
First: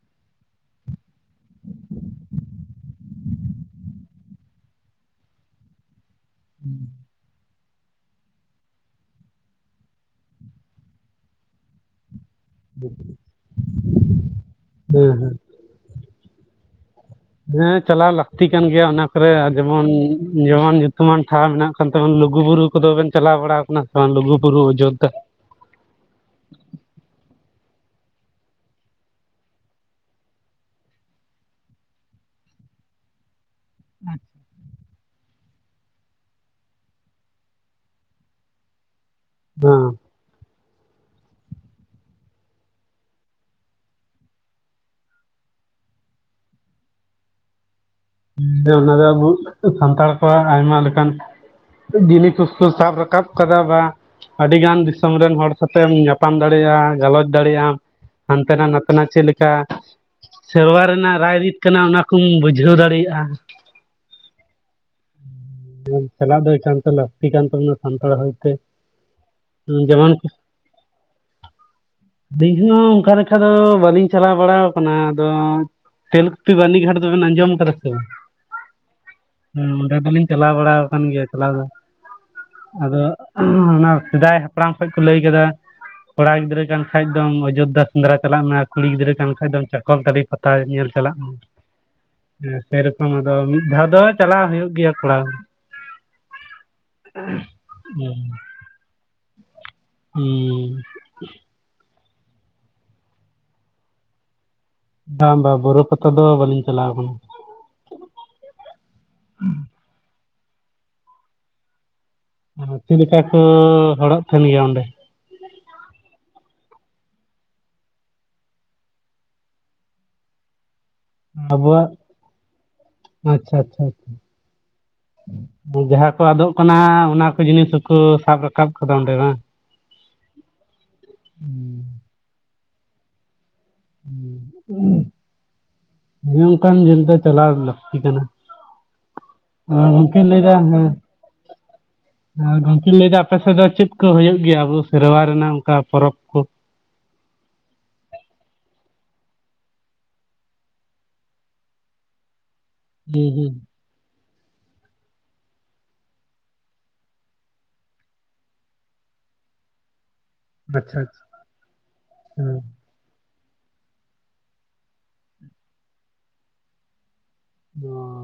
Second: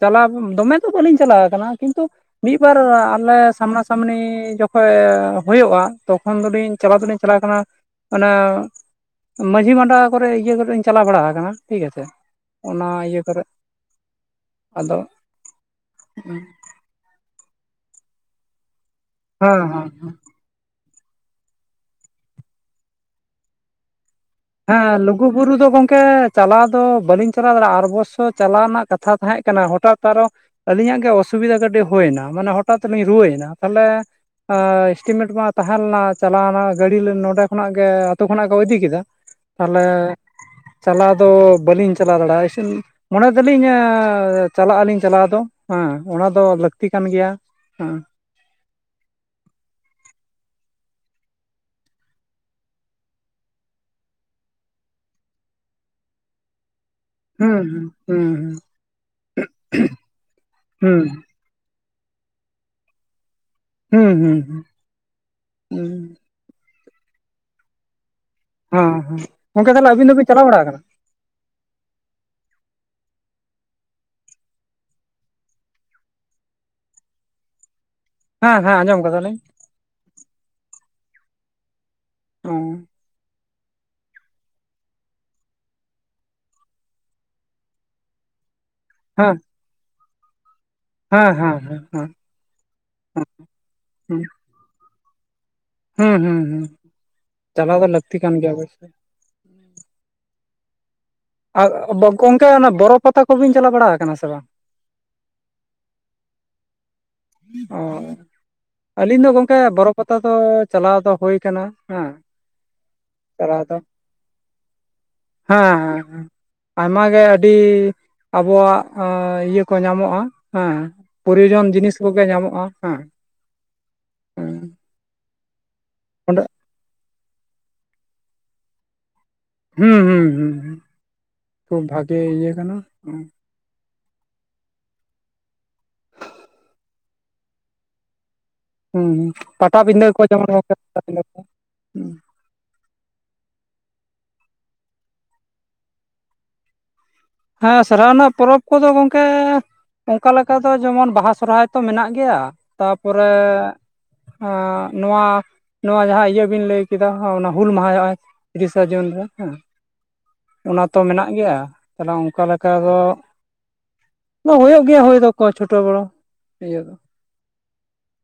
[SPEAKER 1] ᱪᱟᱞᱟᱣ ᱫᱚ ᱢᱮ ᱫᱚ ᱵᱟᱹᱞᱤᱧ ᱪᱟᱞᱟᱣ ᱠᱟᱱᱟ ᱠᱤᱱᱛᱩ ᱢᱤᱫ ᱵᱟᱨ ᱟᱞᱮ ᱥᱟᱢᱱᱟ ᱥᱟᱢᱱᱤ ᱡᱚᱠᱷᱚᱱ ᱦᱩᱭᱩᱜᱼᱟ᱾ ᱛᱚᱠᱷᱚᱱ ᱫᱚᱞᱤᱧ ᱪᱟᱞᱟᱣ ᱫᱚᱞᱤᱧ ᱪᱟᱞᱟᱣ ᱠᱟᱱᱟ ᱚᱱᱟ ᱢᱟᱹᱡᱷᱤ ᱢᱟᱰᱚᱣᱟ ᱠᱚᱨᱮ ᱤᱭᱟᱹ ᱠᱚᱨᱮᱧ ᱪᱟᱞᱟᱣ ᱵᱟᱲᱟ ᱟᱠᱟᱱᱟ᱾ ᱴᱷᱤᱠ ᱟᱪᱷᱮ ᱚᱱᱟ ᱤᱭᱟᱹ ᱠᱚᱨᱮ ᱟᱫᱚ
[SPEAKER 2] ᱦᱮᱸ ᱦᱮᱸ ᱪᱟᱞᱟᱣ ᱞᱟᱹᱠᱛᱤ ᱠᱟᱱ ᱜᱮᱭᱟ ᱚᱱᱟ ᱠᱚᱨᱮ ᱟᱨ
[SPEAKER 1] ᱦᱮᱸ
[SPEAKER 2] ᱡᱮᱢᱚᱱ ᱡᱮᱢᱚᱱ ᱧᱩᱛᱩᱢᱟᱱ ᱴᱷᱟᱶ ᱢᱮᱱᱟᱜ ᱛᱮᱢᱚᱱ, ᱞᱩᱜᱩ ᱵᱩᱨᱩ ᱠᱚᱫᱚᱵᱮᱱ ᱪᱟᱞᱟᱣ ᱵᱟᱲᱟ ᱟᱠᱟᱱᱟ ᱥᱮ ᱵᱟᱝ? ᱞᱩᱜᱩ ᱵᱩᱨᱩ
[SPEAKER 1] ᱦᱮᱸ
[SPEAKER 2] ᱚᱡᱳᱫᱽᱫᱷᱟ
[SPEAKER 1] ᱞᱩᱜᱩ ᱵᱩᱨᱩ ᱫᱚ ᱜᱚᱝᱠᱮ ᱪᱟᱞᱟᱣ ᱫᱚ ᱵᱟᱹᱞᱤᱧ ᱪᱟᱞᱟᱣ ᱫᱟᱲᱮᱭᱟᱜᱼᱟ᱾ ᱟᱨ ᱚᱵᱚᱥᱥᱚ ᱪᱟᱞᱟᱣ ᱨᱮᱱᱟᱜ ᱠᱟᱛᱷᱟ ᱛᱟᱦᱮᱸ ᱠᱟᱱᱟ᱾ ᱦᱚᱴᱟᱛ ᱟᱨᱚ ᱟᱹᱞᱤᱧᱟᱜ ᱜᱮ ᱚᱥᱩᱵᱤᱫᱟ ᱠᱟᱹᱴᱤᱡ ᱦᱩᱭᱱᱟ᱾ ᱢᱟᱱᱮ ᱦᱚᱴᱟᱛ ᱛᱮ ᱞᱤᱧ ᱨᱩᱣᱟᱹᱭ ᱮᱱᱟ᱾ ᱛᱟᱦᱚᱞᱮ ᱮᱥᱴᱤᱢᱮᱴ ᱢᱟ ᱛᱟᱦᱮᱸ ᱞᱮᱱᱟ ᱪᱟᱞᱟᱣᱱᱟ᱾ ᱜᱟᱹᱰᱤ ᱱᱚᱰᱮ ᱠᱷᱚᱱᱟᱜ ᱜᱮ ᱟᱹᱛᱩ ᱠᱷᱚᱱᱟᱜ ᱠᱚ ᱤᱫᱤ ᱠᱮᱫᱟ ᱛᱟᱦᱚᱞᱮ
[SPEAKER 2] ᱦᱮᱸ
[SPEAKER 1] ᱪᱟᱞᱟᱣ ᱫᱚ ᱵᱟᱹᱞᱤᱧ ᱪᱟᱞᱟᱣ ᱫᱟᱲᱮᱭᱟᱜᱼᱟ ᱥᱤᱱ ᱢᱚᱱᱮ ᱫᱟᱞᱤᱧ ᱪᱟᱞᱟᱜ ᱟᱹᱞᱤᱧ ᱪᱟᱞᱟᱣ ᱫᱚ, ᱦᱮᱸ ᱚᱱᱟ ᱫᱚ ᱞᱟᱹᱠᱛᱤ ᱠᱟᱱ ᱜᱮᱭᱟ᱾ ᱦᱮᱸ [unintelligible]
[SPEAKER 2] ᱦᱮᱸᱚᱱᱟ ᱫᱚ ᱟᱵᱚ ᱥᱟᱱᱛᱟᱲ ᱠᱚᱣᱟᱜ ᱟᱭᱢᱟ ᱞᱮᱠᱟᱱ ᱡᱤᱱᱤ ᱠᱚ ᱥᱟᱵ ᱨᱟᱠᱟᱵ ᱠᱟᱫᱟᱵᱟ ᱟᱹᱰᱤ ᱜᱟᱱ ᱫᱤᱥᱚᱢ ᱨᱮᱱ ᱦᱚᱲ ᱥᱟᱛᱮᱢ ᱧᱟᱯᱟᱢ ᱫᱟᱲᱮᱭᱟᱜᱼᱟ᱾ ᱜᱟᱞᱚᱪ ᱫᱟᱲᱮᱭᱟᱜ
[SPEAKER 1] ᱦᱩᱸ
[SPEAKER 2] ᱟᱢ ᱦᱟᱱᱛᱮ
[SPEAKER 1] ᱦᱩᱸ
[SPEAKER 2] ᱱᱟ ᱱᱟᱛᱮᱱᱟᱜ ᱪᱮᱫ ᱞᱮᱠᱟ᱾ ᱥᱮᱨᱣᱟ
[SPEAKER 1] ᱦᱩᱸ ᱦᱩᱸ
[SPEAKER 2] ᱨᱮᱱᱟᱜ ᱨᱟᱭ ᱨᱤᱛ ᱠᱟᱱᱟ ᱚᱱᱟᱠᱚᱢ ᱵᱩᱡᱷᱟᱹᱣ ᱫᱟᱲᱮᱭᱟᱜ-ᱟ᱾
[SPEAKER 1] ᱦᱩᱸ ᱦᱩᱸ ᱦᱩᱸ ᱦᱩᱸ
[SPEAKER 2] ᱪᱟᱞᱟᱜ ᱫᱚ ᱮᱠᱟᱞ ᱛᱮ ᱞᱟᱹᱠᱛᱤ ᱠᱟᱱ ᱛᱚ ᱥᱟᱱᱛᱟᱲ
[SPEAKER 1] ᱦᱮᱸ ᱦᱮᱸ ᱜᱚᱝᱠᱮ ᱛᱟᱦᱞᱮ ᱟᱹᱵᱤᱱ
[SPEAKER 2] ᱡᱮᱢᱚᱱ
[SPEAKER 1] ᱫᱚᱵᱤᱱ ᱪᱟᱞᱟᱣ ᱵᱟᱲᱟᱜ ᱠᱟᱱᱟ᱾
[SPEAKER 2] ᱟᱹᱞᱤᱧ ᱦᱚᱸ ᱚᱱᱠᱟ ᱞᱮᱠᱟ ᱫᱚ ᱵᱟᱹᱞᱤᱧ ᱪᱟᱞᱟᱣ ᱵᱟᱲᱟ ᱟᱠᱟᱱᱟ ᱟᱫᱚ ᱛᱮᱞᱠᱤᱯᱤ ᱵᱟᱨᱱᱤ ᱜᱷᱟᱴ ᱫᱚ ᱵᱤᱱ ᱟᱸᱡᱚᱢᱟ ᱥᱮ ᱵᱟᱝ?
[SPEAKER 1] ᱦᱮᱸ ᱦᱮᱸ ᱟᱸᱡᱚᱢ ᱠᱟᱫᱟᱞᱤᱧ᱾
[SPEAKER 2] ᱦᱮᱸ ᱚᱸᱰᱮ ᱫᱚᱞᱤᱧ ᱪᱟᱞᱟᱣ ᱵᱟᱲᱟ ᱟᱠᱟᱱ ᱜᱮᱭᱟ ᱪᱟᱞᱟᱣ ᱫᱚ
[SPEAKER 1] ᱚ
[SPEAKER 2] ᱟᱫᱚ ᱚᱱᱟ ᱥᱮᱫᱟᱭ ᱦᱟᱯᱲᱟᱢ ᱠᱷᱚᱱᱚᱡ ᱠᱚ ᱞᱟᱹᱭ ᱠᱮᱫᱟ ᱠᱚᱲᱟ ᱜᱤᱫᱽᱨᱟᱹ ᱠᱟᱱ ᱠᱷᱟᱡ ᱫᱚᱢ ᱚᱡᱳᱫᱽᱫᱷᱟ ᱥᱮᱸᱫᱽᱨᱟ ᱪᱟᱞᱟᱜ ᱢᱮ ᱠᱩᱲᱤ ᱜᱤᱫᱽᱨᱟᱹ ᱠᱟᱱ
[SPEAKER 1] ᱦᱮᱸ
[SPEAKER 2] ᱠᱷᱟᱱᱡ ᱫᱚᱢ ᱪᱟᱠᱚᱞ ᱯᱟᱛᱟ ᱧᱮᱞ ᱪᱟᱞᱟᱜᱼᱢᱮ,
[SPEAKER 1] ᱦᱮᱸ ᱦᱮᱸ ᱦᱮᱸ ᱦᱮᱸ
[SPEAKER 2] ᱥᱮᱨᱚᱠᱚᱢ ᱟᱫᱚ ᱢᱤᱫ ᱫᱷᱟᱣ ᱫᱚ ᱪᱟᱞᱟᱣ ᱦᱩᱭᱩᱜ ᱜᱮᱭᱟ ᱠᱚᱲᱟ᱾
[SPEAKER 1] ᱦᱩᱸ ᱦᱩᱸ ᱦᱩᱸ ᱪᱟᱞᱟᱣ ᱫᱚ ᱞᱟᱹᱠᱛᱤ
[SPEAKER 2] ᱦᱩᱸ
[SPEAKER 1] ᱠᱟᱱ ᱜᱮᱭᱟ ᱟᱫᱚᱼᱼᱼ
[SPEAKER 2] ᱦᱩᱸ
[SPEAKER 1] ᱟ ᱜᱚᱝᱠᱮ ᱚᱱᱟ ᱵᱚᱨᱚ ᱯᱟᱛᱟ ᱠᱚᱵᱤᱱ ᱪᱟᱞᱟᱣ ᱵᱟᱲᱟ ᱟᱠᱟᱱᱟ ᱥᱮ ᱵᱟᱝ?
[SPEAKER 2] ᱵᱟᱝ ᱵᱟᱝ ᱵᱚᱨᱚ ᱯᱟᱛᱟ ᱫᱚ ᱵᱟᱹᱞᱤᱧ ᱪᱟᱞᱟᱣ ᱟᱠᱟᱱᱟ᱾
[SPEAKER 1] ᱚ ᱟᱹᱞᱤᱧ ᱫᱚ ᱜᱚᱢᱠᱮ ᱵᱚᱨᱚᱯᱟᱛᱟ ᱫᱚ, ᱪᱟᱞᱟᱣ ᱫᱚ ᱦᱩᱭᱩ ᱠᱟᱱᱟ ᱦᱮᱸ
[SPEAKER 2] ᱫᱚ ᱪᱮᱫ ᱞᱮᱠᱟ ᱠᱚ
[SPEAKER 1] ᱪᱟᱞᱟᱣ ᱫᱚ
[SPEAKER 2] ᱦᱚᱲᱚᱜ ᱛᱟᱦᱮᱱ ᱜᱮᱭᱟ ᱚᱸᱰᱮ?
[SPEAKER 1] ᱦᱮᱸ ᱦᱮᱸ ᱦᱮᱸ ᱟᱭᱢᱟ ᱜᱮ ᱟᱹᱰᱤ ᱟᱵᱚᱣᱟᱜ ᱤᱭᱟᱹ ᱠᱚ ᱧᱟᱢᱚᱜ-ᱟ᱾ ᱦᱮᱸ ᱯᱨᱳᱨᱤᱡᱚᱱ
[SPEAKER 2] ᱟᱵᱚᱣᱟᱜ
[SPEAKER 1] ᱡᱤᱱᱤᱥ ᱠᱚᱜᱮ ᱧᱟᱢᱚᱜ-ᱟ᱾ ᱦᱮᱸ
[SPEAKER 2] ᱟᱪᱪᱷᱟ ᱟᱪᱪᱷᱟ ᱡᱟᱦᱟᱸ ᱠᱚ
[SPEAKER 1] ᱚᱸᱰᱮ
[SPEAKER 2] ᱟᱫᱚᱜ ᱠᱟᱱᱟ ᱚᱱᱟ ᱡᱤᱱᱤᱥ ᱦᱚᱸᱠᱩ ᱥᱟᱵ ᱨᱟᱠᱟᱵ ᱠᱟᱫᱟ ᱚᱸᱰᱮ ᱵᱟᱝ
[SPEAKER 1] ᱦᱩᱸ ᱦᱩᱸ ᱦᱩᱸ ᱠᱷᱩᱵ ᱵᱷᱟᱜᱮ ᱤᱭᱟᱹ ᱠᱟᱱᱟ
[SPEAKER 2] ᱚᱱᱠᱟᱱ ᱧᱮᱞ ᱫᱚ ᱪᱟᱞᱟᱣ ᱞᱟᱹᱠᱛᱤ ᱠᱟᱱᱟ
[SPEAKER 1] ᱦᱩᱸ ᱯᱟᱴᱟᱵᱤᱸᱰᱟᱹ ᱠᱚ
[SPEAKER 2] ᱜᱚᱝᱠᱮᱧ
[SPEAKER 1] ᱡᱮᱢᱚᱱ
[SPEAKER 2] ᱞᱟᱹᱭᱫᱟ
[SPEAKER 1] ᱜᱚᱝᱠᱮ
[SPEAKER 2] ᱦᱮᱸ
[SPEAKER 1] ᱯᱟᱴᱟᱵᱤᱸᱷᱟᱹ ᱠᱚ ᱦᱩᱸ
[SPEAKER 2] ᱟᱨ ᱜᱚᱝᱠᱮ ᱞᱟᱹᱭᱮᱫᱟ ᱟᱯᱮ ᱥᱮᱫ ᱫᱚ ᱪᱮᱫ ᱠᱚ ᱦᱩᱭᱩᱜᱭᱳ ᱜᱮᱭᱟ ᱟᱵᱚ ᱥᱮᱨᱣᱟ ᱨᱮᱱᱟᱜ ᱚᱱᱠᱟ ᱯᱚᱨᱚᱵᱽ ᱠᱚ
[SPEAKER 1] ᱦᱮᱸ ᱥᱮᱣᱟᱭ ᱨᱮᱱᱟᱜ ᱯᱚᱨᱚᱵᱽ ᱠᱚᱫᱚ ᱜᱚᱢᱠᱮ ᱚᱱᱠᱟ ᱞᱮᱠᱟ ᱫᱚ ᱡᱮᱢᱚᱱ ᱵᱟᱦᱟ ᱥᱚᱨᱦᱟᱭ ᱛᱚ ᱢᱮᱱᱟᱜ ᱜᱮᱭᱟ ᱛᱟᱨᱯᱚᱨᱮ
[SPEAKER 2] ᱦᱩᱸ ᱦᱩᱸ
[SPEAKER 1] ᱮᱸ ᱱᱚᱣᱟ ᱱᱚᱣᱟ ᱡᱟᱦᱟᱸ ᱤᱭᱟᱹ ᱵᱤᱱ ᱞᱟᱹᱭ ᱠᱮᱫᱟ ᱚᱱᱟ ᱦᱩᱞ ᱢᱟᱦᱟ ᱦᱩᱭᱩᱜ-ᱟ ᱛᱤᱨᱤᱥᱟ ᱡᱩᱱ ᱨᱮ ᱦᱮᱸ ᱚᱱᱟ
[SPEAKER 2] ᱟᱪᱪᱷᱟ
[SPEAKER 1] ᱛᱚ
[SPEAKER 2] ᱟᱪᱪᱷᱟ
[SPEAKER 1] ᱢᱮᱱᱟᱜ ᱜᱮᱭᱟ ᱛᱟᱦᱚᱞᱮ ᱚᱱᱠᱟ
[SPEAKER 2] ᱦᱮᱸ
[SPEAKER 1] ᱞᱮᱠᱟ ᱫᱚ ᱦᱩᱭᱩᱜ ᱜᱮᱭᱟ ᱦᱩᱭ ᱫᱚᱠᱚ ᱪᱷᱳᱴᱳ ᱵᱚᱲᱚ ᱤᱭᱟᱹ ᱫᱚ
[SPEAKER 2] ᱚ